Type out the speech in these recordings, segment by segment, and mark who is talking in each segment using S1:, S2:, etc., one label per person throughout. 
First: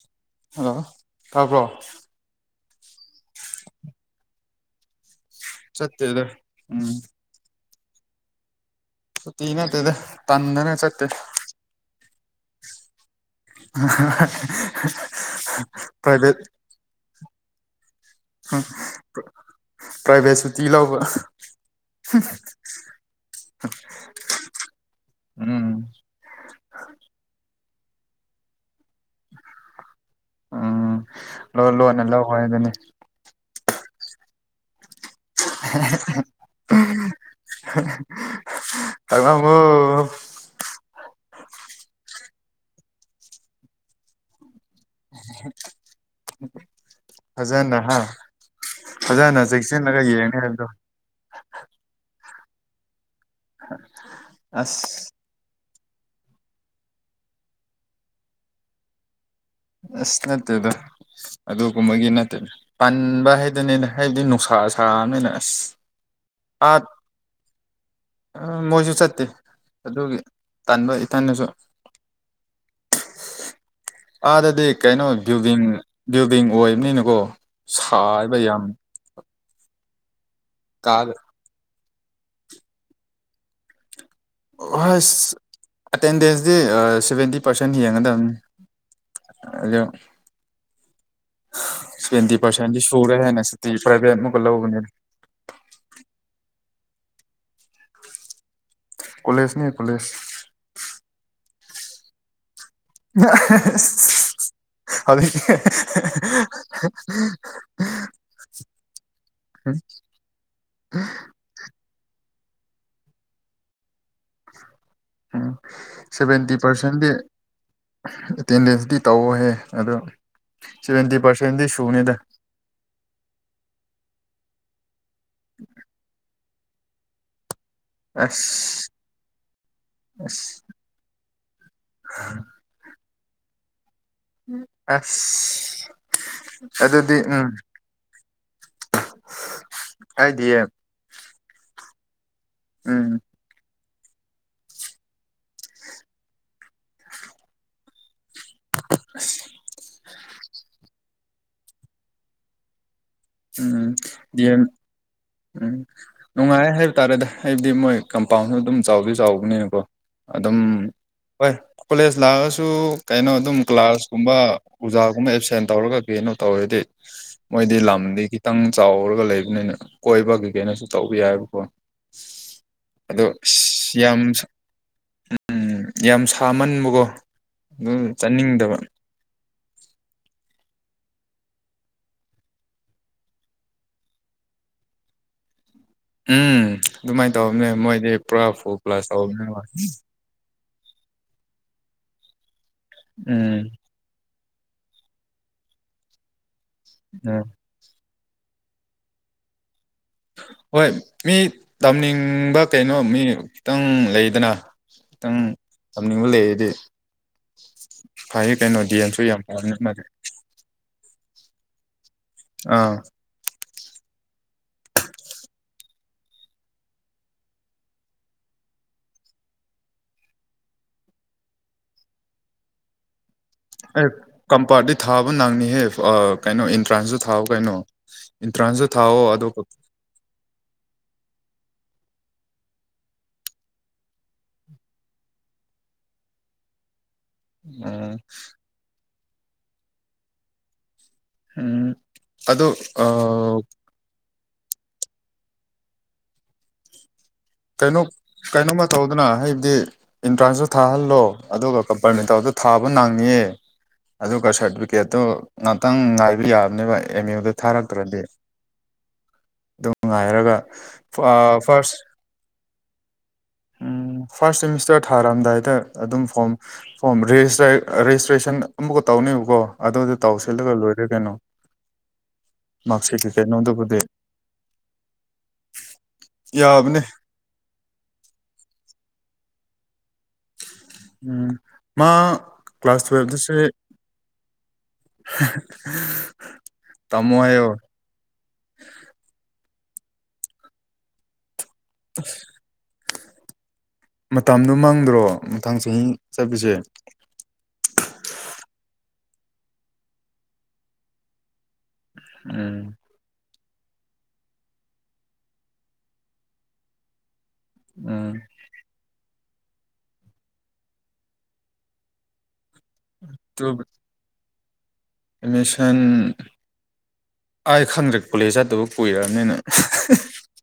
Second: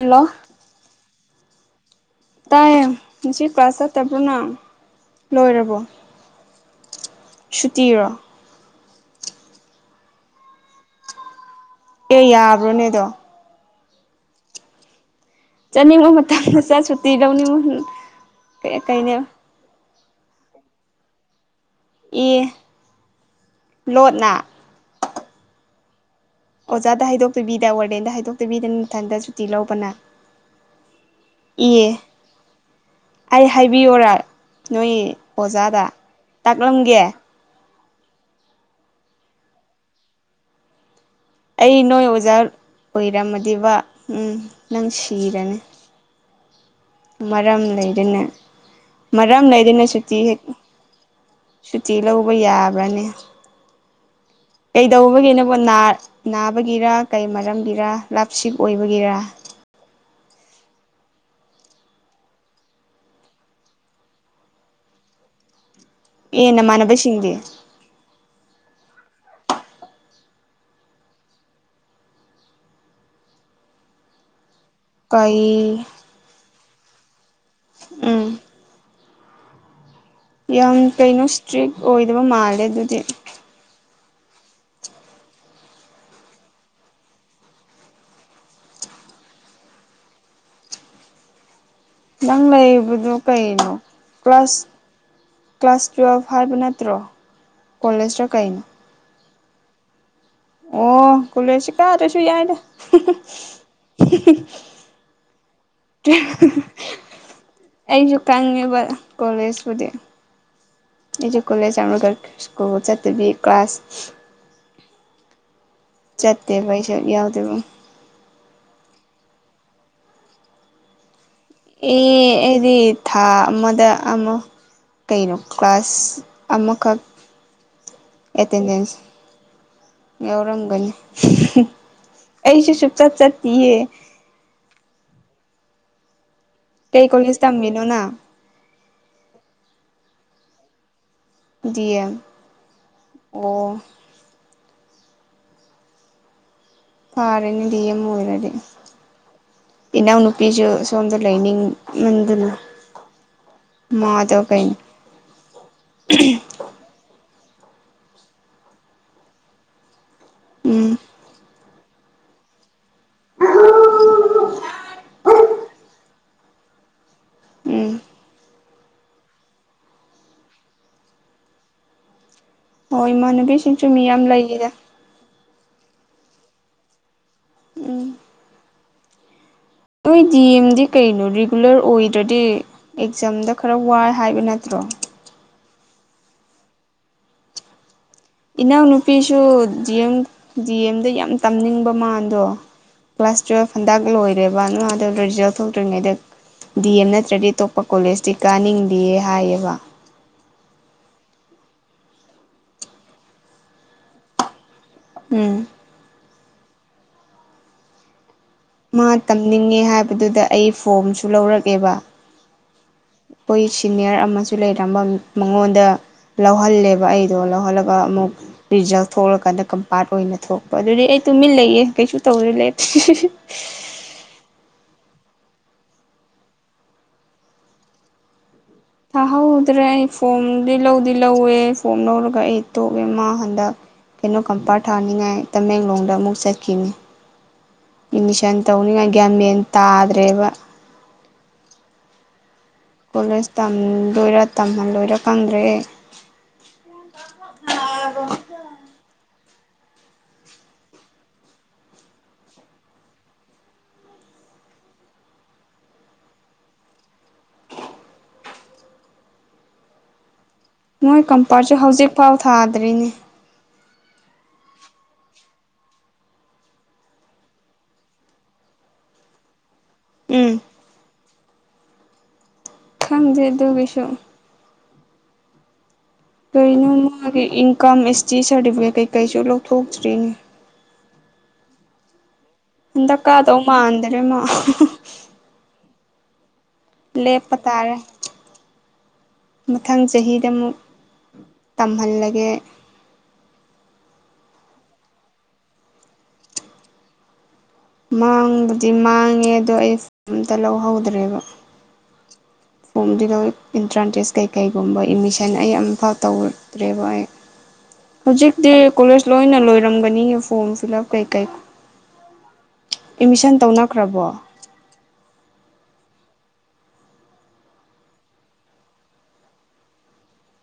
S1: Hello
S2: hello ꯇꯥꯕ꯭ꯔꯣ
S1: ꯇꯥꯏꯌꯦ ꯉꯁꯤ ꯀ꯭ꯂꯥꯁ ꯆꯠꯇꯕ꯭ꯔꯣ ꯅꯪ ꯂꯣꯏꯔꯕꯣ
S2: ꯆꯠꯇꯦꯗ ꯎꯝ
S1: ꯁꯨꯇꯤꯔꯣ
S2: ꯁꯨꯇꯤ ꯅꯠꯇꯦꯗ ꯇꯟꯗꯅ ꯆꯠꯇꯦ
S1: ꯑꯦ ꯌꯥꯕ꯭ꯔꯣꯅꯦ ꯑꯗꯣ
S2: [unintelligible]
S1: ꯆꯠꯅꯤꯡꯕ
S2: ꯄ꯭ꯔꯥꯏꯚꯦꯠ
S1: ꯃꯇꯝꯗ ꯆꯠ ꯁꯨꯇꯤ ꯂꯧꯅꯤꯡꯕ ꯀꯩ ꯀꯩꯅꯣ
S2: ꯄ꯭ꯔꯥꯏꯚꯦꯠ ꯁꯨꯇꯤ ꯂꯧꯕ
S1: ꯑꯦ
S2: [unintelligible]
S1: ꯂꯣꯠꯅ
S2: ꯎꯝ
S1: ꯑꯣꯖꯥꯗ ꯍꯥꯏꯗꯣꯛꯇꯕꯤꯗ ꯋꯥꯔꯗꯦꯟꯗ ꯍꯥꯏꯗꯣꯛ ꯇꯕꯤꯗ ꯅꯊꯟꯗ ꯁꯨꯇꯤ ꯂꯧꯕꯅ
S2: ꯎꯝ ꯂꯣꯟ
S1: ꯏꯌꯦ
S2: ꯂꯣꯟꯅ ꯂꯧ ꯍꯥꯏꯗꯨꯅꯤ
S1: ꯑꯩ ꯍꯥꯏꯕꯤꯌꯣꯔ ꯅꯣꯏ ꯑꯣꯖꯥꯗ ꯇꯥꯛꯂꯝꯒꯦ
S2: [unintelligible]
S1: ꯑꯩ ꯅꯣꯏ ꯑꯣꯖꯥ ꯑꯣꯏꯔꯝꯃꯗꯤꯕ ꯎꯝ ꯅꯪ ꯁꯤꯔꯅꯤ
S2: [inaudible]
S1: ꯃꯔꯝ
S2: ꯐꯖꯅ ꯍꯥ
S1: ꯂꯩꯗꯅ
S2: ꯐꯖꯅ
S1: ꯃꯔꯝ ꯂꯩꯗꯅ
S2: ꯆꯦꯛꯁꯤꯜꯂꯒ
S1: ꯁꯨꯇꯤ
S2: ꯌꯦꯡꯅꯤ
S1: ꯍꯦꯛ ꯎꯝ
S2: ꯍꯥꯏꯕꯗꯣ
S1: ꯁꯨꯇꯤ ꯂꯧꯕ ꯌꯥꯕ꯭ꯔꯅꯦ
S2: [inaudible]
S1: ꯀꯩꯗꯧꯕꯒꯤꯅꯣꯕ ꯅꯥ ꯅꯥꯕꯒꯤꯔ ꯀꯩ ꯃꯔꯝꯒꯤꯔ ꯂꯞ ꯁꯤꯛ ꯑꯣꯏꯕꯒꯤꯔ
S2: ꯑꯁ ꯅꯠꯇꯦꯗ ꯑꯗꯨꯒꯨꯝꯕꯒꯤ ꯅꯠꯇꯦꯅ ꯄꯥꯟꯕ ꯍꯥꯏꯗꯅꯅ ꯍꯥꯏꯕꯗꯤ ꯅꯨꯡꯁꯥ ꯁꯥꯥꯃꯤꯅ ꯑꯁ
S1: ꯑꯦ
S2: ꯑꯥ
S1: ꯅꯃꯥꯟꯅꯕꯁꯤꯡꯗꯤ?
S2: ꯃꯣꯏꯁꯨ ꯆꯠꯇꯦ ꯑꯗꯨꯒꯤ ꯇꯥꯟꯕ ꯏꯊꯟꯅꯁꯨ꯫ [inaudible] ꯑꯥꯗꯗꯤ ꯀꯩꯅꯣ ꯚꯤꯜꯗꯤꯡ
S1: ꯀꯩ
S2: ꯚꯤꯜꯗꯤꯡ ꯑꯣꯏꯕꯅꯤꯅꯀꯣ
S1: ꯎꯝ
S2: ꯁꯥꯏꯕ ꯌꯥꯝ꯫
S1: ꯌꯥꯝ
S2: ꯀꯥꯗ
S1: ꯀꯩꯅꯣ ꯏꯁꯇ꯭ꯔꯤꯛ ꯑꯣꯏꯗꯕ ꯃꯥꯜꯂꯦ ꯑꯗꯨꯗꯤ꯫
S2: ꯍꯣꯏꯁ ꯑꯦꯇꯦꯟꯗꯦꯟꯁꯇꯤ ꯁꯚꯦꯟꯇꯤ ꯄꯥꯔꯁꯦꯟ ꯌꯦꯡꯒꯗꯕꯅꯤ꯫ [unintelligible] ꯁꯚꯦꯟꯇꯤ
S1: ꯅꯪ
S2: ꯄꯔꯁꯦꯟꯗꯤ
S1: ꯂꯩꯕꯗꯣ
S2: ꯁꯨꯔꯦꯍꯦ
S1: ꯀꯩꯅꯣ
S2: ꯅꯁꯤꯗꯤ ꯄꯔꯚꯦꯠ ꯑꯃꯨꯛꯀ
S1: ꯀ꯭ꯂꯥꯁ
S2: ꯂꯧꯕꯅꯦ꯫
S1: ꯀ꯭ꯂꯥꯁ ꯇꯨꯌꯦꯜꯐ ꯍꯥꯏꯕ ꯅꯠꯇ꯭ꯔꯣ? ꯀꯣꯂꯦꯖꯔ ꯀꯩꯅꯣ?
S2: ꯀꯣꯂꯦꯖꯅꯦ ꯀꯣꯂꯦꯖ꯫
S1: ꯑꯣ ꯀꯨꯂꯦꯖꯇꯤ ꯀꯥꯗ꯭ꯔꯥꯁꯨ ꯌꯥꯏꯗ꯫
S2: [unintelligible]
S1: ꯑꯩꯁꯨ ꯀꯪꯉꯤꯕ ꯀꯣꯂꯦꯖꯄꯨꯗꯤ꯫ ꯑꯩꯁꯨ ꯀꯣꯂꯦꯖ ꯌꯥꯝꯒꯔ ꯏꯁꯀꯨꯜ ꯆꯠꯕꯤ ꯀ꯭ꯂꯥꯁ
S2: ꯎꯝ ꯁꯦꯚꯦꯟꯇꯤ
S1: ꯆꯠꯇꯦꯕ ꯑꯩꯁꯨ
S2: ꯄꯥꯔꯁꯦꯟꯗꯤ,
S1: ꯌꯥꯎꯗꯦꯕ
S2: ꯑꯦꯇꯦꯟꯗꯦꯟꯁꯇꯤ ꯇꯧꯍꯦ ꯑꯗꯨꯝ ꯁꯚꯦꯟꯇꯤ ꯄꯥꯔꯁꯦꯟꯗꯤ ꯁꯨꯅꯤꯗ꯫
S1: ꯑꯦ ꯑꯩꯗꯤ, ꯊꯥ ꯑꯃꯗ ꯑꯃ ꯀꯩꯅꯣ ꯀ꯭ꯂꯥꯁ ꯑꯃꯈꯛ,
S2: ꯑꯁ
S1: ꯑꯦꯇꯦꯟꯗꯦꯟꯁ,
S2: ꯑꯁ
S1: ꯌꯥꯎꯔꯝꯒꯅꯤ ꯑꯩꯁꯨ ꯁꯨꯛ ꯆꯠ ꯆꯠꯇꯤꯌꯦ꯫
S2: ꯑꯁ
S1: ꯀꯩ
S2: ꯑꯗꯨꯗꯤ
S1: ꯀꯣꯂꯦꯖ
S2: ꯎꯝ꯫
S1: ꯇꯝꯃꯤꯅꯣ ꯅꯪ
S2: ꯀꯥꯏꯗꯤꯌꯦ꯫
S1: ꯗꯤꯑꯦꯝ
S2: ꯎꯝ
S1: ꯑꯣ ꯐꯥꯔꯦꯅꯦ ꯗꯤ ꯑꯦꯝ ꯑꯣꯏꯔꯗꯤ ꯏꯅꯥꯎ ꯅꯨꯄꯤꯁꯨ ꯑꯁꯣꯝꯗ ꯂꯩꯅꯤꯡ ꯃꯟꯗꯅ,
S2: ꯎꯝ ꯗꯤꯑꯦꯝ ꯎꯝ ꯅꯨꯡꯉꯥꯏ ꯍꯥꯏ ꯇꯥꯔꯦꯗ ꯍꯥꯏꯕꯗꯤ ꯃꯣꯏ ꯀꯝꯄꯥꯎꯟꯁꯨ ꯑꯗꯨꯝ ꯆꯥꯎꯗꯤ ꯆꯥꯎꯕꯅꯤꯅꯀꯣ ꯑꯗꯨꯝ
S1: ꯎꯝ
S2: ꯍꯣꯏ꯫ ꯀꯣꯂꯦꯖ ꯂꯥꯛꯑꯁꯨ ꯀꯩꯅꯣ ꯑꯗꯨꯝ ꯀ꯭ꯂꯥꯁ ꯀꯨꯝꯕ, ꯎꯖꯥꯒꯨꯝꯕ ꯑꯦꯞꯁꯦꯟ ꯇꯧꯔꯒ ꯀ꯭ꯔꯤꯅꯣ ꯇꯧꯔꯗꯤ ꯃꯣꯏꯗꯤ
S1: ꯎꯝ
S2: ꯂꯝ ꯑꯗꯩ ꯈꯤꯇꯪ ꯆꯥꯎꯔꯒ ꯂꯩꯕꯅꯤꯅ ꯀꯣꯏꯕꯒꯤ ꯀꯩꯅꯣꯁꯨ ꯇꯧꯕ ꯌꯥꯏꯕꯀꯣ꯫
S1: ꯍꯣꯏ
S2: ꯑꯗꯣ
S1: ꯏꯃꯥꯟꯅꯕꯤꯁꯤꯡꯁꯨ
S2: ꯑꯁ ꯌꯥꯝ
S1: ꯃꯤꯌꯥꯝ ꯂꯩꯌꯦꯗ꯫
S2: ꯎꯝ ꯌꯥꯝ ꯁꯥꯃꯟꯕꯀꯣ ꯑꯗꯨꯅ
S1: ꯎꯝ
S2: ꯆꯠꯅꯤꯡꯗꯕ꯫
S1: ꯅꯣꯏ ꯗꯤ ꯑꯦꯝꯗꯤ ꯀꯩꯅꯣ ꯔꯤꯒꯨꯂꯔ ꯑꯣꯏꯗ꯭ꯔꯗꯤ ꯑꯦꯛꯖꯥꯝꯗ ꯈꯔ ꯋꯥꯏ ꯍꯥꯏꯕ ꯅꯠꯇ꯭ꯔꯣ?
S2: ꯎꯝ ꯑꯗꯨꯃꯥꯏꯅ ꯇꯧꯕꯅꯦ ꯃꯣꯏꯗꯤ꯫ ꯄꯨꯔꯥ ꯐꯨꯜ
S1: ꯏꯅꯥꯎ
S2: ꯀ꯭ꯂꯥꯁ
S1: ꯅꯨꯄꯤꯁꯨ
S2: ꯇꯧꯕꯅꯤꯅ
S1: ꯗꯤꯑꯦꯝ ꯗꯤ ꯑꯦꯝꯗ ꯌꯥꯝ ꯇꯝꯅꯤꯡꯕ ꯃꯥꯗꯣ ꯀ꯭ꯂꯥꯁ
S2: ꯎꯝ
S1: ꯇꯨꯌꯦꯜꯐ ꯍꯟꯗꯛ ꯂꯣꯏ ꯔꯦꯕ ꯃꯥꯗꯣ ꯔꯤꯖꯜ ꯊꯣꯛꯇ꯭ꯔꯤꯉꯩꯗ ꯗꯤ ꯑꯦꯝ
S2: ꯎꯝ
S1: ꯅꯠꯇ꯭ꯔꯗꯤ ꯇꯣꯝ ꯄ ꯀꯣꯂꯦꯖꯇꯤ ꯀꯥꯅꯤꯡꯗꯦꯌꯦ ꯍꯥꯏꯌꯦꯕ꯫
S2: ꯍꯣꯏ ꯃꯤ ꯇꯝꯅꯤꯡꯕ ꯀꯩꯅꯣ ꯃꯤ ꯈꯤꯇꯪ ꯂꯩꯗꯅ꯫ ꯇꯪ
S1: ꯎꯝ
S2: ꯇꯝꯅꯤꯡꯕ ꯂꯩꯔꯗꯤ, ꯐꯥꯏꯌꯦ ꯀꯩꯅꯣ꯫ ꯗꯤ
S1: ꯃꯥ
S2: ꯑꯦꯝꯁꯨ ꯌꯥꯝ ꯄꯥꯝꯅ
S1: ꯇꯝꯅꯤꯡꯉꯦ
S2: ꯃꯥꯜꯂꯦ
S1: ꯍꯥꯏꯕꯗꯨꯗ ꯑꯩ ꯐꯣꯝꯁꯨ ꯂꯧꯔꯛꯑꯦꯕ
S2: ꯑꯪ
S1: ꯑꯈꯣꯏ ꯁꯤꯅꯤꯌꯔ ꯑꯃꯁꯨ ꯂꯩꯔꯝꯕ ꯃꯉꯣꯟꯗ ꯂꯧꯍꯜꯂꯦꯕ ꯑꯩꯗꯣ ꯂꯧꯍꯜꯂꯒ ꯑꯃꯨꯛ ꯔꯤꯖꯜ ꯊꯣꯛꯂꯀꯥꯟꯗ ꯀꯝꯄꯥꯠ ꯑꯣꯏꯅ ꯊꯣꯛꯄ ꯑꯗꯨꯗꯤ ꯑꯩ ꯇꯨꯃꯤꯟ ꯂꯩꯌꯦ ꯀꯩꯁꯨ ꯇꯧꯔ ꯂꯩ
S2: ꯑꯦ ꯀꯝꯄꯥꯔꯇꯤ ꯊꯥꯕ ꯅꯪꯉꯤꯍꯦ ꯀꯩꯅꯣ ꯑꯦꯟꯇ꯭ꯔꯥꯟꯁꯇꯣ ꯊꯥꯎ ꯀꯩꯅꯣ ꯏꯟꯇ꯭ꯔꯥꯥꯟꯇ
S1: ꯊꯥꯍꯧꯗ꯭ꯔꯦ ꯑꯩ ꯐꯣꯝꯗꯤ ꯂꯧꯗꯤ ꯂꯧꯋꯦ ꯐꯣꯝ ꯂꯧꯔꯒ ꯑꯩ ꯇꯣꯛꯑꯦ ꯃꯥ ꯍꯟꯗꯛ ꯀꯩꯅꯣ ꯀꯝꯄꯥꯔꯠ ꯊꯥꯅꯤꯡꯉꯥꯏ ꯇꯃꯦꯡꯂꯣꯡꯗ ꯑꯃꯨꯛ ꯆꯠꯈꯤꯅꯤ
S2: ꯎꯝ
S1: ꯑꯦꯠꯃꯤꯁꯟ ꯇꯧꯅꯤꯡꯉꯥꯏ ꯒ꯭ꯌꯥꯟ ꯃꯦꯟ ꯇꯥꯗ꯭ꯔꯦꯕ
S2: ꯎꯝ ꯑꯗꯨ
S1: ꯀꯣꯂꯦꯖ ꯇꯝꯗꯣꯢꯔ ꯇꯝꯍꯜꯂꯣꯏꯔ ꯈꯪꯗ꯭ꯔꯦ ꯑꯩ
S2: ꯀꯩꯅꯣ ꯀꯩꯅꯣꯝꯃ ꯇꯧꯗꯅ ꯍꯥꯏꯕꯗꯤ ꯑꯦꯟꯇ꯭ꯔꯥꯟꯁꯇꯣ ꯊꯥꯍꯜꯂꯣ ꯑꯗꯨꯒ ꯀꯝꯄꯔꯃꯦꯟꯇꯦꯜꯗꯣ ꯊꯥꯕ ꯅꯡꯉꯦ ꯑꯗꯨꯒ ꯁꯥꯔꯇꯤꯐꯤꯀꯦꯠꯇꯨ ꯉꯥꯛꯇꯪ ꯉꯥꯏꯕ ꯌꯥꯕꯅꯦꯕ ꯑꯦꯝ ꯌꯨꯗ ꯊꯥꯔꯛꯈ꯭ꯔꯗꯤ ꯑꯗꯨꯝ ꯉꯥꯏꯔꯒ
S1: ꯃꯣꯏ
S2: ꯑꯥ
S1: ꯀꯝꯄꯥꯔꯠꯁꯨ
S2: ꯐꯥꯔꯁ
S1: ꯍꯧꯖꯤꯛꯐꯥꯎ ꯊꯥꯗ꯭ꯔꯤ
S2: ꯎꯝ ꯐꯥꯔꯁ ꯁꯦꯃꯤꯁꯇꯔ ꯊꯥꯔꯝꯗꯥꯏꯗ ꯑꯗꯨꯝ ꯐꯣꯝ ꯐꯣꯝ ꯔꯦꯖꯤꯁꯇ꯭ꯔꯦꯁꯟ ꯑꯃꯨꯛꯀ ꯇꯧꯅꯦꯕꯀꯣ ꯑꯗꯨꯗ ꯇꯥꯎ
S1: ꯎꯝ
S2: ꯁꯤꯜꯂꯒ ꯂꯣꯏꯔꯦ ꯀꯩꯅꯣ ꯃꯥꯔꯛꯁꯤꯠꯀꯤ
S1: ꯈꯪꯗꯦ
S2: ꯀꯩꯅꯣꯗꯨꯕꯨꯗꯤ
S1: ꯑꯗꯨꯒꯤꯁꯨ ꯀꯩꯅꯣ
S2: ꯌꯥꯕꯅꯦ
S1: ꯃꯥꯒꯤ ꯏꯟꯀꯝ ꯑꯦꯁ ꯇꯤ ꯁꯥꯔꯇꯤꯐꯤꯀꯦꯠ ꯀꯩꯀꯩꯁꯨ ꯂꯧꯊꯣꯛꯇ꯭ꯔꯤꯅꯦ
S2: ꯎꯝ ꯃꯥ ꯀ꯭ꯂꯥꯁ
S1: ꯍꯟꯗꯛ
S2: ꯇꯨꯋꯦꯜꯕꯇꯁꯨ
S1: ꯀꯥꯗꯧ ꯃꯥꯟꯗꯔꯦ ꯃꯥ
S2: [unintelligible] ꯇꯝꯃꯣ
S1: ꯂꯦꯞꯄ
S2: ꯍꯥꯏꯌꯣ
S1: ꯇꯥꯔꯦ ꯃꯊꯪ ꯆꯍꯤꯗ ꯑꯃꯨꯛ ꯇꯝꯍꯜꯂꯒꯦ
S2: ꯃꯇꯝꯗꯣ ꯃꯥꯡꯗ꯭ꯔꯣ ꯃꯊꯪ ꯆꯍꯤ ꯆꯠꯄꯁꯦ
S1: ꯃꯥꯡꯕꯨꯗꯤ ꯃꯥꯡꯉꯦ ꯑꯗꯣ ꯑꯩ [unintelligible] ꯑꯝꯇ ꯂꯧꯍꯧꯗ꯭ꯔꯦꯕ
S2: ꯎꯝ
S1: ꯗꯨꯗꯣ ꯏꯟꯇ꯭ꯔꯥꯟꯇꯦꯁ ꯀꯩꯀꯩꯒꯨꯝꯕ ꯏꯃꯤꯁꯟ ꯑꯩ ꯑꯃꯐꯥꯎ ꯇꯧꯗ꯭ꯔꯦꯕ ꯑꯩ
S2: ꯎꯝ
S1: ꯍꯧꯖꯤꯛꯇꯤ ꯀꯣꯂꯦꯖ ꯂꯣꯏꯅ ꯂꯣꯏꯔꯝꯒꯅꯤ ꯐꯣꯝ ꯐꯤꯜ ꯑꯞ ꯀꯩꯀꯩ ꯑꯦꯠꯃꯤꯁꯟ
S2: ꯇꯨ
S1: ꯇꯧꯅꯈ꯭ꯔꯕꯣ
S2: ꯑꯦꯠꯃꯤꯁꯟ ꯑꯩ ꯈꯪꯗ꯭ꯔꯦ ꯀꯣꯂꯦꯖ ꯆꯠꯇꯕ ꯀꯨꯏꯔꯕꯅꯤꯅ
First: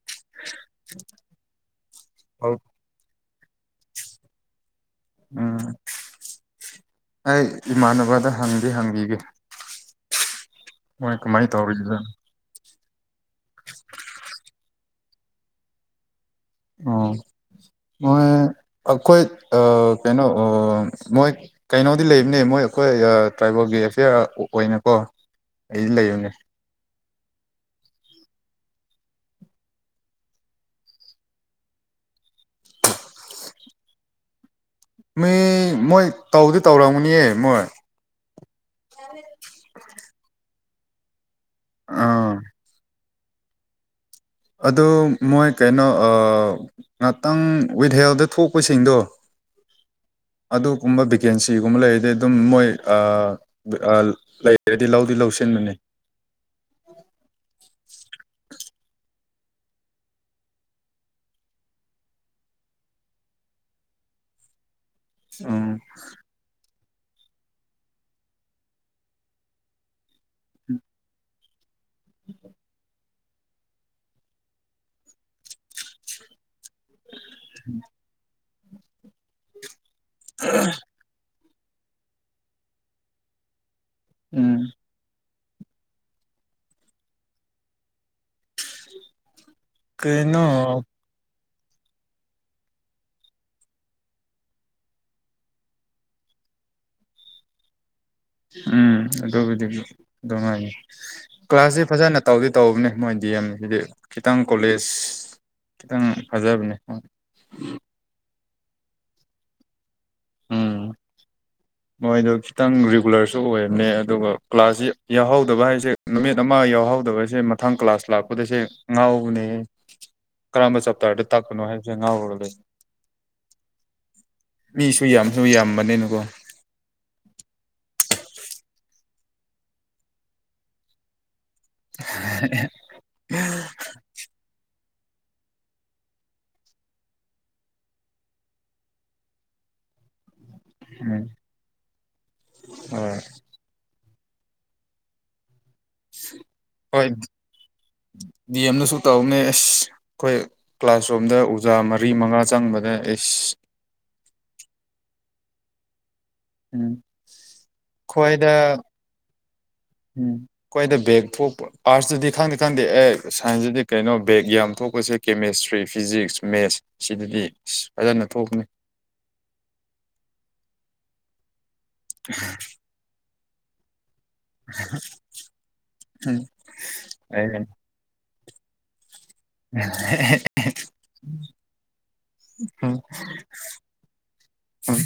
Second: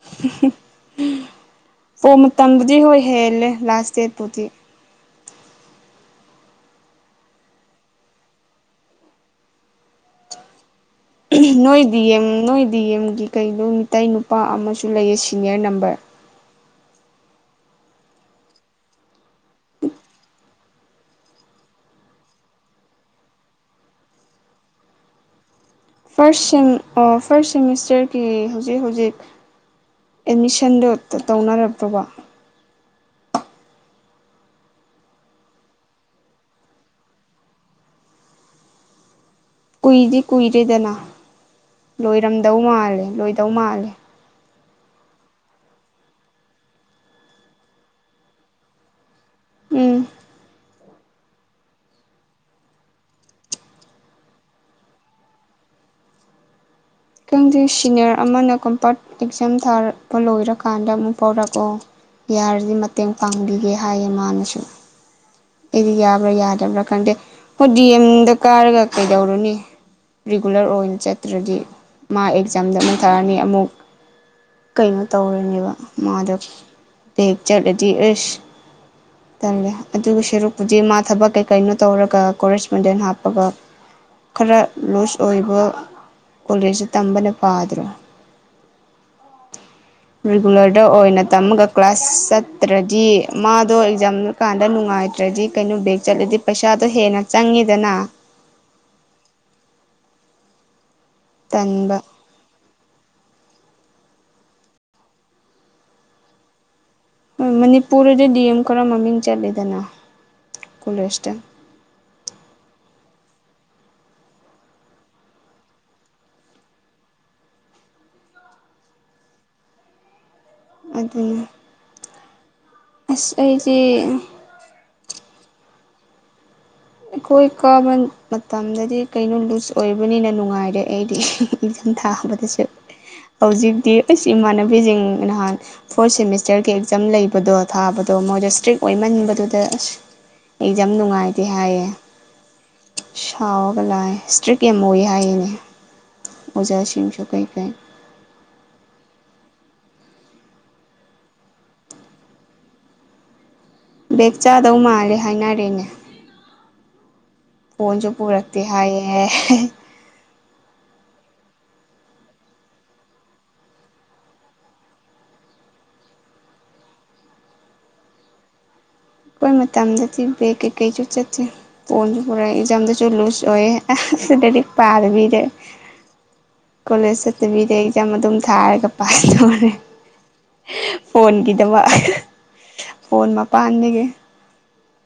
S1: [unintelligible] ꯃꯇꯝꯕꯨꯗꯤ ꯍꯣꯏ ꯍꯦꯜꯂꯦ ꯂꯥꯁ ꯗꯦꯠꯄꯨꯗꯤ
S2: ꯎꯝ ꯑꯩ ꯏꯃꯥꯟꯅꯕꯗ ꯍꯪꯗꯤ ꯍꯪꯕꯤꯒꯦ ꯃꯣꯏ ꯀꯃꯥꯏꯅ
S1: ꯅꯣꯏ
S2: ꯇꯧꯔꯤꯕ
S1: ꯗꯤ ꯑꯦꯝ ꯅꯣꯏ ꯗꯤ ꯑꯦꯝꯒꯤ ꯀꯩꯅꯣ ꯃꯤꯇꯩ ꯅꯨꯄꯥ ꯑꯃꯁꯨ ꯂꯩꯌꯦ ꯁꯤꯅꯤꯌꯔ ꯅꯝꯕꯔ
S2: ꯑꯣ ꯍꯣꯢ ꯑꯈꯣꯏ ꯑꯥ ꯀꯩꯅꯣ ꯑꯥ ꯃꯣꯏ ꯀꯩꯅꯣꯗꯤ ꯂꯩꯕꯅꯦ ꯃꯣꯏ ꯑꯩꯈꯣꯏ ꯇ꯭ꯔꯥꯏꯕꯦꯜꯒꯤ ꯑꯦꯐꯤꯌꯥꯔ ꯑꯣꯏꯅꯀꯣ ꯑꯩꯗꯤ ꯂꯩꯕꯅꯦ
S1: ꯐꯥꯔ꯭ꯁ ꯁꯦꯝ ꯐꯥꯔ꯭ꯁ ꯁꯦꯃꯤꯁꯇꯔꯒꯤ ꯍꯨꯖꯤꯛ ꯍꯨꯖꯤꯛ ꯑꯦꯠꯃꯤꯁꯟꯗꯣ ꯇꯧꯅꯔꯕꯣꯕ
S2: ꯃꯤ ꯃꯣꯏ ꯇꯧꯗꯤ ꯇꯧꯔꯝꯒꯅꯤꯌꯦ ꯃꯣꯏ
S1: ꯄꯤꯗꯅ
S2: ꯑꯥ
S1: ꯂꯣꯏꯔꯝꯗꯧ ꯃꯥꯜꯂꯦ ꯂꯣꯏꯗꯧ ꯃꯥꯜꯂꯦ
S2: ꯑꯗꯨ ꯃꯣꯏ ꯀꯩꯅꯣ ꯑꯥ ꯉꯥꯛꯇꯪ ꯋꯤꯠꯍꯦꯜꯗ ꯊꯣꯛꯄꯁꯤꯡꯗꯣ
S1: ꯎꯝ
S2: ꯑꯗꯨꯒꯨꯝꯕ ꯚꯦꯀꯦꯟꯁꯤꯒꯨꯝꯕ ꯂꯩꯔꯗꯤ ꯑꯗꯨꯝ ꯃꯣꯏ ꯑꯥ ꯂꯩꯔꯗꯤ ꯂꯧꯗꯤ ꯂꯧꯁꯤꯟꯕꯅꯤ
S1: ꯈꯪꯗꯦ ꯁꯤꯅꯤꯌꯔ ꯑꯃꯅ ꯀꯝꯄꯥꯔꯇ ꯑꯦꯛꯖꯥꯝ ꯊꯥꯔ ꯂꯣꯏꯔꯀꯥꯟꯗ ꯑꯃꯨꯛ ꯐꯥꯎꯔꯛꯑꯣ ꯌꯥꯔꯗꯤ ꯃꯇꯦꯡ ꯄꯥꯡꯕꯤꯒꯦ ꯍꯥꯏꯌꯦ ꯃꯥꯅꯁꯨ
S2: ꯎꯝ
S1: ꯑꯩꯗꯤ ꯌꯥꯕ꯭ꯔꯥ ꯌꯥꯗꯕ꯭ꯔꯥ ꯈꯪꯗꯦ ꯍꯣꯏ ꯗꯤ ꯑꯦꯝꯗ ꯀꯥꯔꯒ ꯀꯩꯗꯧꯔꯨꯅꯤ ꯔꯤꯒꯨꯂꯔ ꯑꯣꯏꯅ ꯆꯠꯇ꯭ꯔꯗꯤ ꯃꯥ ꯑꯦꯛꯖꯥꯝꯗ ꯑꯃꯨꯛꯊꯥꯔꯅꯤ ꯑꯃꯨꯛ ꯀꯩ ꯃꯨꯛ ꯇꯧꯔꯅꯦꯕ ꯃꯥꯗꯣ ꯆꯠꯂꯗꯤ ꯑꯦꯁ ꯇꯜꯂꯦ ꯑꯗꯨꯒ ꯁꯦꯔꯨꯛꯄꯨꯗꯤ ꯃꯥ ꯊꯕꯛ ꯀꯩ ꯀꯩꯅꯣ ꯇꯧꯔꯒ ꯀꯣꯔꯦꯁꯄꯣꯟꯗꯦꯟ ꯍꯥꯞꯄꯒ ꯈꯔ
S2: ꯎꯝ
S1: ꯂꯨꯁ ꯑꯣꯏꯕ ꯀꯣꯂꯦꯖꯁ ꯇꯝꯕꯅ ꯄꯥꯗ꯭ꯔꯣ
S2: ꯀꯩꯅꯣ
S1: ꯔꯤꯒꯨꯂꯔꯗ ꯑꯣꯏꯅ ꯇꯝꯃꯒ ꯀ꯭ꯂꯥꯁ ꯆꯠꯇ꯭ꯔꯗꯤ ꯃꯥꯗꯣ ꯑꯦꯛꯖꯥꯝ ꯀꯥꯟꯗ ꯅꯨꯡꯉꯥꯏꯇ ꯠꯇ꯭ꯔꯗꯤ ꯀꯩꯅꯣ ꯕꯦꯛ ꯆꯠꯂꯗꯤ ꯄꯩꯁꯥꯗꯣ ꯍꯦꯟꯅ ꯆꯪꯉꯤꯗꯅ
S2: ꯎꯝ ꯑꯗꯨꯕꯨꯗꯤ ꯑꯗꯨ ꯍꯥꯏꯌꯦ ꯀ꯭ꯂꯥꯁꯁꯦ
S1: ꯇꯟꯕ
S2: ꯐꯖꯅ ꯇꯧꯗꯤ ꯇꯧꯕꯅꯦ ꯃꯣꯏꯗꯤ ꯗꯤ ꯌꯦꯝ ꯒꯤꯗꯤ ꯈꯤꯇꯪ ꯀꯣꯂꯦꯖ ꯈꯤꯇꯪ ꯐꯖꯕꯅꯦ
S1: ꯍꯣꯏ ꯃꯅꯤꯄꯨꯔꯗꯗꯤ ꯗꯤ ꯑꯦꯝ ꯈꯔ ꯃꯃꯤꯡ ꯆꯠꯂꯤꯗꯅ
S2: ꯎꯝ
S1: ꯀꯣꯂꯦꯖꯇꯥ
S2: ꯃꯣꯏꯗꯣ ꯈꯤꯇꯪ ꯔꯤꯒꯨꯂꯔꯁꯨ ꯑꯣꯏꯕꯅꯦ ꯑꯗꯨꯒ ꯀ꯭ꯂꯥꯁꯁꯤ ꯌꯥꯎꯍꯧꯗꯕ ꯍꯥꯏꯁꯦ ꯅꯨꯃꯤꯠ ꯑꯃ ꯌꯥꯎꯍꯧꯗꯕꯁꯦ ꯃꯊꯪ ꯀ꯭ꯂꯥꯁ ꯂꯥꯛꯄꯗꯁꯦ ꯉꯥꯎꯕꯅꯦꯍꯦ ꯀꯔꯝꯕ ꯆꯞꯇꯔꯗ
S1: ꯑꯗꯨꯅ
S2: ꯇꯥꯛꯄꯅꯣ ꯍꯥꯏꯕꯁꯦ ꯉꯥꯎꯔꯒ ꯂꯩ
S1: ꯑꯁ ꯑꯩꯁꯤ
S2: ꯃꯤꯁꯨ ꯌꯥꯝꯁꯨ ꯌꯥꯝꯕꯅꯤꯅꯀꯣ
S1: ꯑꯩꯈꯣꯏ ꯀꯥꯕ ꯃꯇꯝꯗꯗꯤ ꯀꯩꯅꯣ ꯂꯨꯖ ꯑꯣꯏꯕꯅꯤꯅ ꯅꯨꯡꯉꯥꯏꯔꯦ ꯑꯩꯗꯤ ꯑꯦꯛꯖꯥꯝ ꯊꯥꯕꯗꯁꯨ ꯍꯧꯖꯤꯛꯇꯤ ꯑꯩꯁ ꯏꯃꯥꯟꯅꯕꯤꯁꯤꯡ ꯅꯍꯥꯟ ꯐꯣꯔꯠ ꯁꯦꯃꯤꯁꯇꯔꯒꯤ ꯑꯦꯛꯖꯥꯝ ꯂꯩꯕꯗꯣ ꯊꯥꯕꯗꯣ ꯃꯣꯏꯗꯣ ꯏꯁꯇ꯭ꯔꯤꯛ ꯑꯣꯏꯃꯟꯕꯗꯨꯗ ꯑꯁ ꯑꯦꯛꯖꯥꯝ
S2: ꯎꯝ
S1: ꯅꯨꯡꯉꯥꯏꯇꯦ ꯍꯥꯏꯌꯦ
S2: ꯍꯣꯏ
S1: ꯁꯥꯎꯔꯒ ꯂꯥꯛꯑꯦ ꯏꯁꯇ꯭ꯔꯤꯛ ꯌꯥꯝꯅ ꯑꯣꯏ ꯍꯥꯏꯌꯦꯅꯦ
S2: ꯍꯣꯏ
S1: ꯑꯣꯖꯥꯁꯤꯡꯁꯨ ꯀꯩ ꯀꯩ
S2: ꯗꯤ ꯑꯦꯝꯗꯁꯨ ꯇꯧꯕꯅꯦ ꯑꯁ ꯑꯈꯣꯏ ꯀ꯭ꯂꯥꯁꯔꯨꯝꯗ ꯑꯣꯖꯥ ꯃꯔꯤ ꯃꯉꯥ ꯆꯪꯕꯗ ꯑꯩꯁ
S1: ꯕꯦꯛ ꯆꯥꯗꯧ ꯃꯥꯜꯂꯦ ꯍꯥꯏꯅꯔꯦꯅꯦ
S2: ꯎꯝ
S1: ꯐꯣꯟꯁꯨ
S2: ꯈ꯭ꯋꯥꯏꯗ
S1: ꯄꯔꯛꯇꯦ ꯍꯥꯏꯌꯦ
S2: ꯎꯝ ꯑꯈꯣꯏꯗ ꯕꯦꯒ ꯊꯣꯀꯄꯥ ꯑꯥꯔꯁꯇꯗꯤ ꯈꯪꯗꯤ ꯈꯪꯗꯦ ꯁꯥꯏꯟꯁꯇꯗꯤ ꯀꯩꯅꯣ ꯕꯦꯒ ꯌꯥꯝ ꯊꯣꯀꯞꯁꯦ ꯀꯦꯃꯦꯁꯇ꯭ꯔꯤ ꯐꯤꯖꯤꯛꯁ ꯃꯦꯠꯁ ꯁꯤꯗꯗꯤ ꯐꯖꯅ ꯊꯣꯀꯞꯅꯤ
S1: ꯑꯈꯣꯏ ꯃꯇꯝꯗꯗꯤ ꯕ꯭ꯦꯒ ꯀꯩ ꯀꯩꯁꯨ ꯆꯠꯇꯦ ꯐꯣꯟꯁꯨ ꯄꯨꯔꯛꯑꯦ ꯑꯦꯛꯖꯥꯝꯗꯁꯨ ꯂꯨꯖ ꯑꯣꯏꯌꯦ ꯂꯥꯢꯔꯤꯛ ꯄꯥꯗꯕꯤꯗ ꯀꯣꯂꯦꯖ
S2: ꯑꯩ
S1: ꯁꯠꯇꯕꯤꯗ ꯑꯦꯛꯖꯥꯝ ꯑꯗꯨꯝ ꯊꯥꯔꯒ ꯄꯥꯁ ꯇꯧꯔꯦ
S2: [unintelligible]
S1: ꯐꯣꯟꯒꯤꯗꯃꯛ
S2: ꯎꯝ
S1: ꯐꯣꯟ ꯃꯄꯥꯟꯗꯒꯤ
S2: ꯎꯝ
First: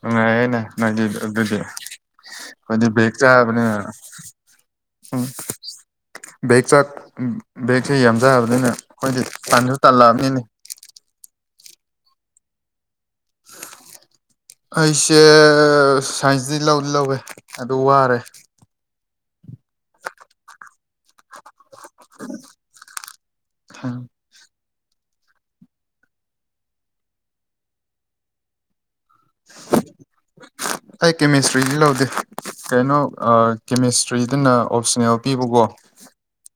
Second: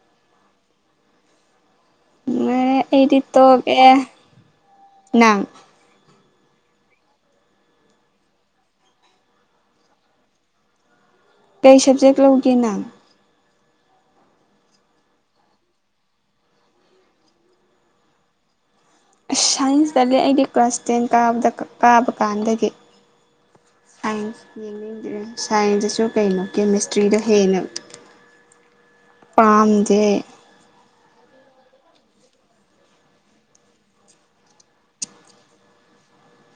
S2: ꯅꯨꯡꯉꯥꯏꯔꯦꯅꯦ ꯅꯣꯢꯗꯤ ꯑꯗꯨꯗꯤ
S1: ꯅꯨꯡꯉꯥꯏꯔꯦ
S2: ꯑꯈꯣꯢꯗꯤ ꯕꯦꯒ
S1: ꯑꯩꯗꯤ
S2: ꯆꯕꯅꯤꯅ
S1: ꯇꯣꯛꯑꯦ
S2: ꯎꯝ
S1: ꯅꯪ
S2: ꯕꯦꯛ ꯆꯥꯛ ꯕꯦꯒꯁꯦ ꯌꯥꯝ ꯆꯥꯕꯅꯤꯅ ꯑꯈꯣꯏꯗꯤ ꯇꯟꯁꯨ ꯇꯜꯂꯛꯑꯕꯅꯤꯅꯦ
S1: ꯀꯩ ꯁꯕꯖꯦꯛ ꯂꯧꯒꯦ ꯅꯪ
S2: [inaudible] ꯑꯩꯁꯦ ꯁꯥꯏꯟꯁꯇꯤ ꯂꯧꯗꯤ ꯂꯧꯋꯦ ꯑꯗꯣ ꯋꯥꯔꯦ
S1: ꯑꯁ ꯁꯥꯏꯟꯁ ꯇꯜꯂꯦ ꯑꯩꯗꯤ ꯀ꯭ꯂꯥꯁ ꯇꯦꯟ ꯀꯥꯕꯗ ꯀꯥꯕ ꯀꯥꯟꯗꯒꯤ ꯁꯥꯏꯟꯁ ꯃꯤꯅꯤꯡ ꯁꯥꯏꯟꯁꯇꯁꯨ ꯀꯩꯅꯣ ꯀꯦꯃꯦꯁꯇ꯭ꯔꯤꯗ ꯍꯦꯟꯅ ꯄꯥꯝꯗꯦ
S2: ꯑꯩ ꯀꯦꯃꯦꯁꯇ꯭ꯔꯤꯗꯤ ꯂꯧꯗꯦ ꯀꯩꯅꯣ ꯑ ꯀꯦꯃꯦꯁꯇ꯭ꯔꯤꯗꯅ ꯑꯣꯞꯁꯅꯦꯜ ꯄꯤꯕꯀꯣ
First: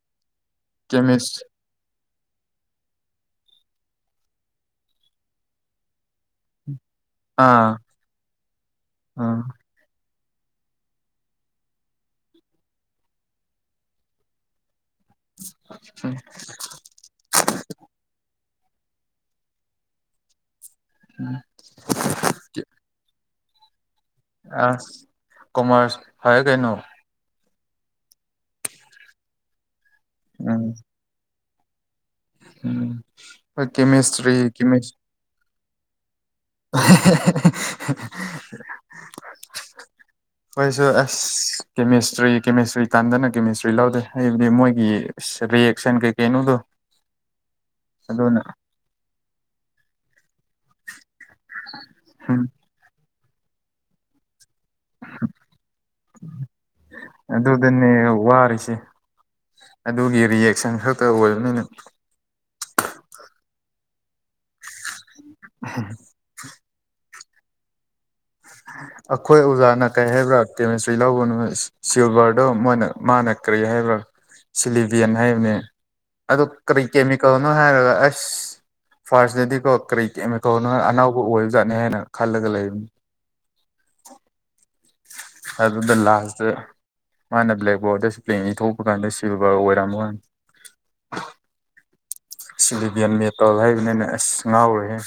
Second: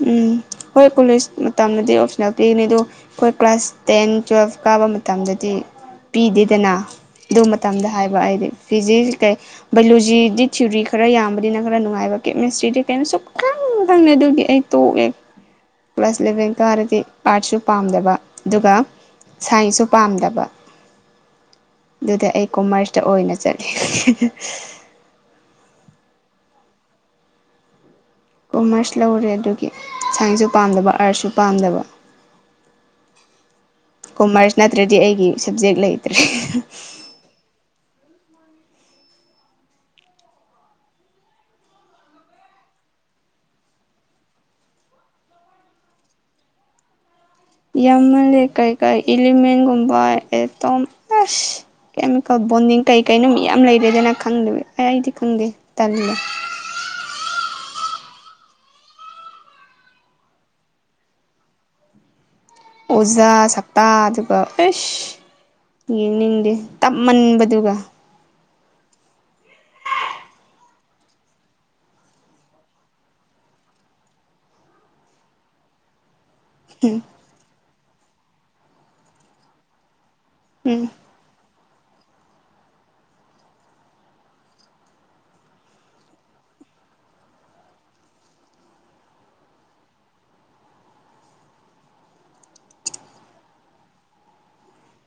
S1: ꯎꯝ ꯈꯣꯏ ꯀꯣꯂꯦꯁ
S2: ꯀꯦꯃꯤꯁ
S1: ꯇꯝꯗꯗꯤ ꯑꯣꯞꯁꯅꯦꯜ ꯄꯤꯕꯅꯤ ꯑꯗꯨ ꯑꯈꯣꯏ ꯀ꯭ꯂꯥꯁ ꯇꯦꯟ ꯇ꯭ꯋꯦꯜꯐ ꯀꯥꯕ ꯃꯇꯝꯗꯗꯤ ꯄꯤꯗꯦꯗꯅꯥ ꯑꯗꯨ
S2: ꯑꯥ
S1: ꯃꯇꯝꯗ ꯍꯥꯏꯕ ꯑꯩꯗꯤ ꯐꯤꯖꯤꯛꯁ ꯀꯩ
S2: ꯑꯥ
S1: ꯕꯥꯏꯂꯣꯖꯤꯗꯤ ꯊꯤꯌꯣꯔꯤ ꯈꯔ ꯌꯥꯝꯕꯅꯤꯅ ꯈꯔ ꯅꯨꯡꯉꯥꯏꯕ ꯀꯦꯃꯦꯁꯇ꯭ꯔꯤꯗꯤ ꯀ꯭ꯌꯝ ꯁꯨꯛꯈꯪ ꯈꯪꯗꯦ ꯑꯗꯨꯗꯤ ꯑꯩ ꯇꯧꯑꯦ ꯀ꯭ꯂꯥꯁ ꯢꯂꯚꯦꯟ ꯀꯥꯔꯗꯤ ꯑꯥꯔꯠꯁꯁꯨ ꯄꯥꯝꯗꯕ ꯑꯗꯨꯒ ꯁꯥꯏꯟꯁꯁꯨ ꯄꯥꯝꯗꯕ
S2: [unintelligible]
S1: ꯑꯗꯨꯗ ꯑꯩ ꯀꯣꯃ꯭ꯔꯁꯇ ꯑꯣꯏꯅ ꯆꯠꯂꯦ
S2: ꯑꯥ ꯀꯣꯃ꯭ꯔꯁ ꯐꯔꯦ ꯀꯩꯅꯣ
S1: ꯀꯣꯃ꯭ꯔꯁ ꯂꯧꯔꯦ ꯑꯗꯨꯒꯤ ꯁꯥꯏꯟꯁꯁꯨ
S2: ꯎꯝ
S1: ꯄꯥꯝꯗꯕ ꯑꯥꯔꯠꯁꯁꯨ ꯄꯥꯝꯗꯕ
S2: ꯎꯝ ꯍꯣꯢ ꯀꯦꯃꯦꯁꯇ꯭ꯔꯤ
S1: ꯀꯣꯃꯔꯁ
S2: ꯀꯦꯃꯦꯁ
S1: ꯅꯠꯇ꯭ꯔꯗꯤ ꯑꯩꯒꯤ ꯁꯕꯖꯦꯛ ꯂꯩꯇ꯭ꯔꯦ
S2: [unintelligible] [unintelligible] ꯑꯈꯣꯢꯁꯨ ꯑꯁ ꯀꯦꯃꯦꯁꯇ꯭ꯔꯤ ꯀꯦꯃꯦꯁꯇ꯭ꯔꯤ ꯇꯟꯗꯅ ꯀꯦꯃꯦꯁꯇ꯭ꯔꯤ ꯂꯧꯗꯦ ꯍꯥꯏꯕꯗꯤ ꯃꯣꯏꯒꯤ ꯑꯁ ꯔꯤꯌꯦꯛꯁꯟ ꯀꯩ ꯀꯩꯩꯅꯣꯗꯣ
S1: ꯌꯥꯝꯃꯜꯂꯦ ꯀꯩꯀꯩ ꯏꯂꯤꯃꯦꯟꯠ ꯒꯨꯝꯕ ꯑꯦꯇꯣꯝ ꯑꯁ ꯀꯦꯃꯤꯀꯦꯜ
S2: ꯎꯝ
S1: ꯕꯣꯟꯗꯤꯡ ꯀꯩ ꯀꯩꯅꯣ ꯃꯌꯥꯝ ꯂꯩꯔꯦꯗꯅꯥ ꯈꯪꯗꯕꯤ ꯑꯦ ꯑꯩꯗꯤ ꯈꯪꯗꯦ ꯇꯜꯂꯦ
S2: ꯑꯗꯨꯗꯅꯦ ꯋꯥꯔꯤꯁꯦ ꯑꯗꯨꯒꯤ ꯔꯤꯌꯦꯛꯁꯟ ꯈꯛꯇ ꯑꯣꯏꯕꯅꯤꯅ
S1: ꯑꯣꯖꯥ ꯁꯛꯇꯥꯗꯨꯒ ꯑꯩꯁ ꯌꯦꯡꯅꯤꯡꯗꯦ ꯇꯞꯃꯟꯕꯗꯨꯒ
S2: [inaudible] ꯑꯈꯣꯏ ꯑꯣꯖꯥꯅ ꯀꯔꯤ ꯍꯥꯏꯕ꯭ꯔꯥ ꯀꯦꯃꯦꯁꯇ꯭ꯔꯤ ꯂꯧꯒꯅꯨ ꯁꯤꯜꯚꯔꯗꯣ ꯃꯣꯏꯅ ꯃꯥꯥꯅ ꯀꯔꯤ ꯍꯥꯏꯕ꯭ꯔꯥ ꯁꯤꯂꯤꯕꯤꯌꯟ ꯍꯥꯏꯕꯅꯦ ꯑꯗꯨ ꯀꯔꯤ ꯀꯦꯃꯤꯀꯦꯜꯅꯣ ꯍꯥꯏꯔꯒ ꯑꯁ ꯐꯥꯔꯁꯗꯗꯤꯀꯣ ꯀꯔꯤ ꯀꯦꯝꯃꯦ
S1: ꯎꯝ
S2: [unintelligible] ꯑꯅꯧꯕ ꯑꯣꯏꯕꯖꯥꯠꯅꯦ ꯍꯥꯏꯅ ꯈꯜꯂꯒ ꯂꯩꯕꯅꯤ ꯑꯗꯨꯗ ꯂꯥꯁꯠꯗ ꯃꯥꯅ ꯕ꯭ꯂꯦꯛꯕꯣꯔꯠꯗ ꯁꯄ꯭ꯂꯦꯟ ꯏꯊꯣꯛꯄ ꯀꯥꯟꯗ ꯁꯤꯜꯚꯔ ꯑꯣꯏꯔꯝꯕꯋꯥꯟ ꯁꯤꯂꯤꯚ꯭ꯌꯟ ꯃꯦꯇꯜ ꯍꯥꯏꯕꯅꯤꯅ ꯑꯁ ꯉꯥꯎꯔꯦꯍꯦ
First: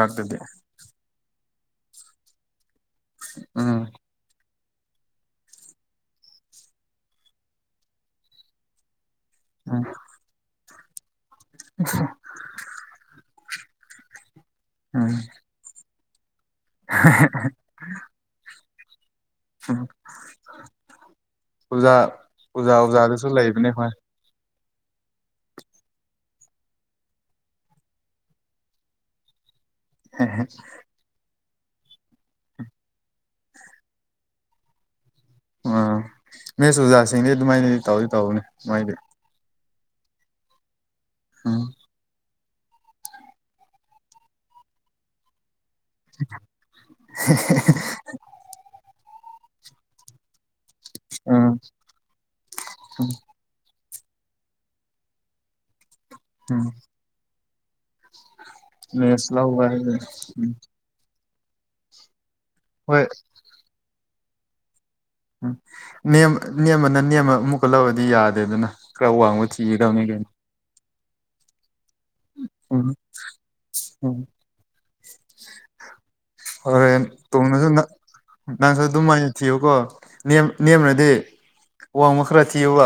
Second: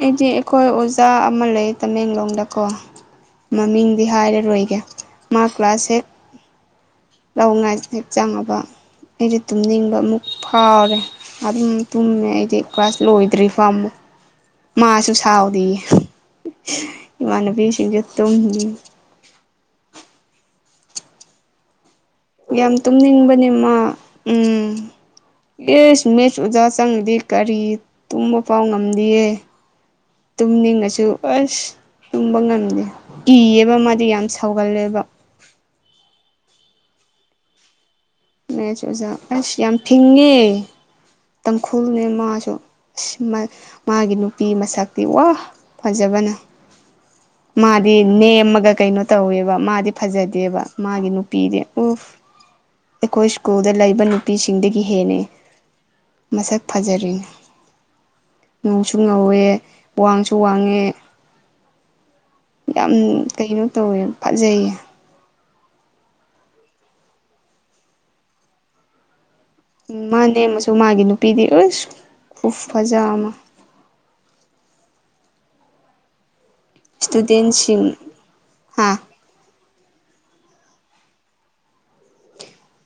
S1: ꯑꯩꯗꯤ ꯑꯩꯈꯣꯏ ꯑꯣꯖꯥ ꯑꯃ ꯂꯩꯌꯦ ꯇꯃꯦꯡꯂꯣꯡꯗꯀꯣ
S2: ꯎꯝ
S1: ꯃꯃꯤꯡꯗꯤ ꯍꯥꯏꯔꯔꯣꯏꯒꯦ ꯃꯥ ꯀ꯭ꯂꯥꯁꯁꯦ ꯂꯧ ꯉꯥꯏ ꯍꯦꯛ ꯆꯪꯉꯕ ꯑꯩꯗꯤ
S2: ꯎꯝ
S1: ꯇꯨꯝꯅꯤꯡꯕ ꯑꯃꯨꯛ ꯐꯥꯎꯔꯦ ꯑꯗꯨꯝ ꯇꯨꯝꯃꯦ ꯑꯩꯗꯤ ꯀ꯭ꯂꯥꯁ ꯂꯣꯏꯗ꯭ꯔꯤꯐꯥꯎ ꯃꯨꯛ ꯃꯥꯁꯨ
S2: ꯎꯝ
S1: ꯁꯥꯎꯗꯤꯌꯦ ꯏꯃꯥꯟꯅꯕꯤꯁꯤꯡꯖꯨ ꯇꯨꯝꯃꯤ
S2: [unintelligible] ꯑꯣꯖꯥ ꯑꯣꯖꯥ
S1: ꯌꯥꯝ
S2: ꯑꯣꯖꯥꯗꯁꯨ
S1: ꯇꯨꯝꯅꯤꯡꯕꯅꯦ
S2: ꯂꯩꯕꯅꯦ
S1: ꯃꯥ
S2: ꯍꯣꯏ
S1: ꯎꯝ ꯌꯦꯁ ꯃꯦꯠꯁ ꯑꯣꯖꯥ ꯆꯪꯉꯗꯤ ꯀꯔꯤ ꯇꯨꯝꯕ ꯐꯥꯎ ꯉꯝꯗꯤꯌꯦ ꯇꯨꯝꯅꯤꯡꯉꯁꯨ ꯑꯁ ꯇꯨꯝꯕ ꯉꯝꯗꯦ ꯀꯤꯌꯦꯕ ꯃꯥꯗꯤ ꯌꯥꯝ ꯁꯥꯎꯒꯜꯂꯦꯕ
S2: ꯑꯥ ꯃꯦꯠꯁ ꯑꯣꯖꯥꯁꯤꯡꯗꯤ ꯑꯗꯨꯃꯥꯏꯅꯗꯤ ꯇꯧꯏ
S1: ꯃꯦꯠꯁ ꯑꯣꯖꯥ ꯑꯁ ꯌꯥꯝ ꯊꯤꯡꯉꯦ
S2: ꯎꯝ
S1: ꯇꯥꯡꯈꯨꯜꯅꯦ ꯃꯥꯁꯨ ꯃꯥꯒꯤ ꯅꯨꯄꯤ ꯃꯁꯛꯇꯤ ꯋꯥ ꯐꯖꯕꯅ ꯃꯥꯗꯤ ꯅꯦꯝꯃꯒ ꯀꯩꯅꯣ ꯇꯧꯋꯦꯕ ꯃꯥꯗꯤ ꯐꯖꯗꯦꯕ ꯃꯥꯒꯤ
S2: ꯎꯝ
S1: ꯅꯨꯄꯤꯗꯤ
S2: ꯎꯝ
S1: ꯑꯩꯈꯣꯏ ꯁ꯭ꯀꯨꯜꯗ ꯂꯩꯕ ꯅꯨꯄꯤꯁꯤꯡꯗꯒꯤ ꯍꯦꯟꯅ
S2: ꯎꯝ
S1: ꯃꯁꯛ ꯐꯖꯔꯤꯅꯤ ꯉꯧꯁꯨ
S2: ꯃꯦꯁ
S1: ꯉꯧꯋꯦ
S2: ꯂꯧꯕ ꯍꯥꯏꯁꯦ
S1: ꯋꯥꯡꯁꯨ
S2: ꯎꯝ
S1: ꯋꯥꯡꯉꯦ ꯌꯥꯝ
S2: ꯍꯣꯏ
S1: ꯀꯩꯅꯣ ꯇꯧꯋꯦ ꯐꯖꯩꯌꯦ
S2: ꯅꯦꯝꯕꯅ ꯅꯦꯝꯕ ꯑꯃꯨꯛꯀ ꯂꯧꯔꯗꯤ ꯌꯥꯗꯦꯗꯅ ꯈꯔꯥ ꯋꯥꯡꯕ ꯊꯤꯒ
S1: ꯃꯥꯅꯦꯝꯃꯥꯁꯨ ꯃꯥꯒꯤ ꯅꯨꯄꯤꯗꯤ ꯑꯣꯏꯁ
S2: [unintelligible] ꯍꯣꯔꯦꯟ ꯇꯣꯛꯅꯗꯅ
S1: ꯏꯁꯇꯨꯗꯦꯟꯁꯤꯡ
S2: ꯅꯪꯁꯨ
S1: ꯍꯥ
S2: ꯑꯗꯨ ꯃꯥꯏ ꯊꯤꯌꯨꯀꯣ ꯅꯦꯝ ꯅꯦꯝꯔꯗꯤ ꯋꯥꯡꯕ ꯈꯔ ꯊꯤꯌꯨꯕ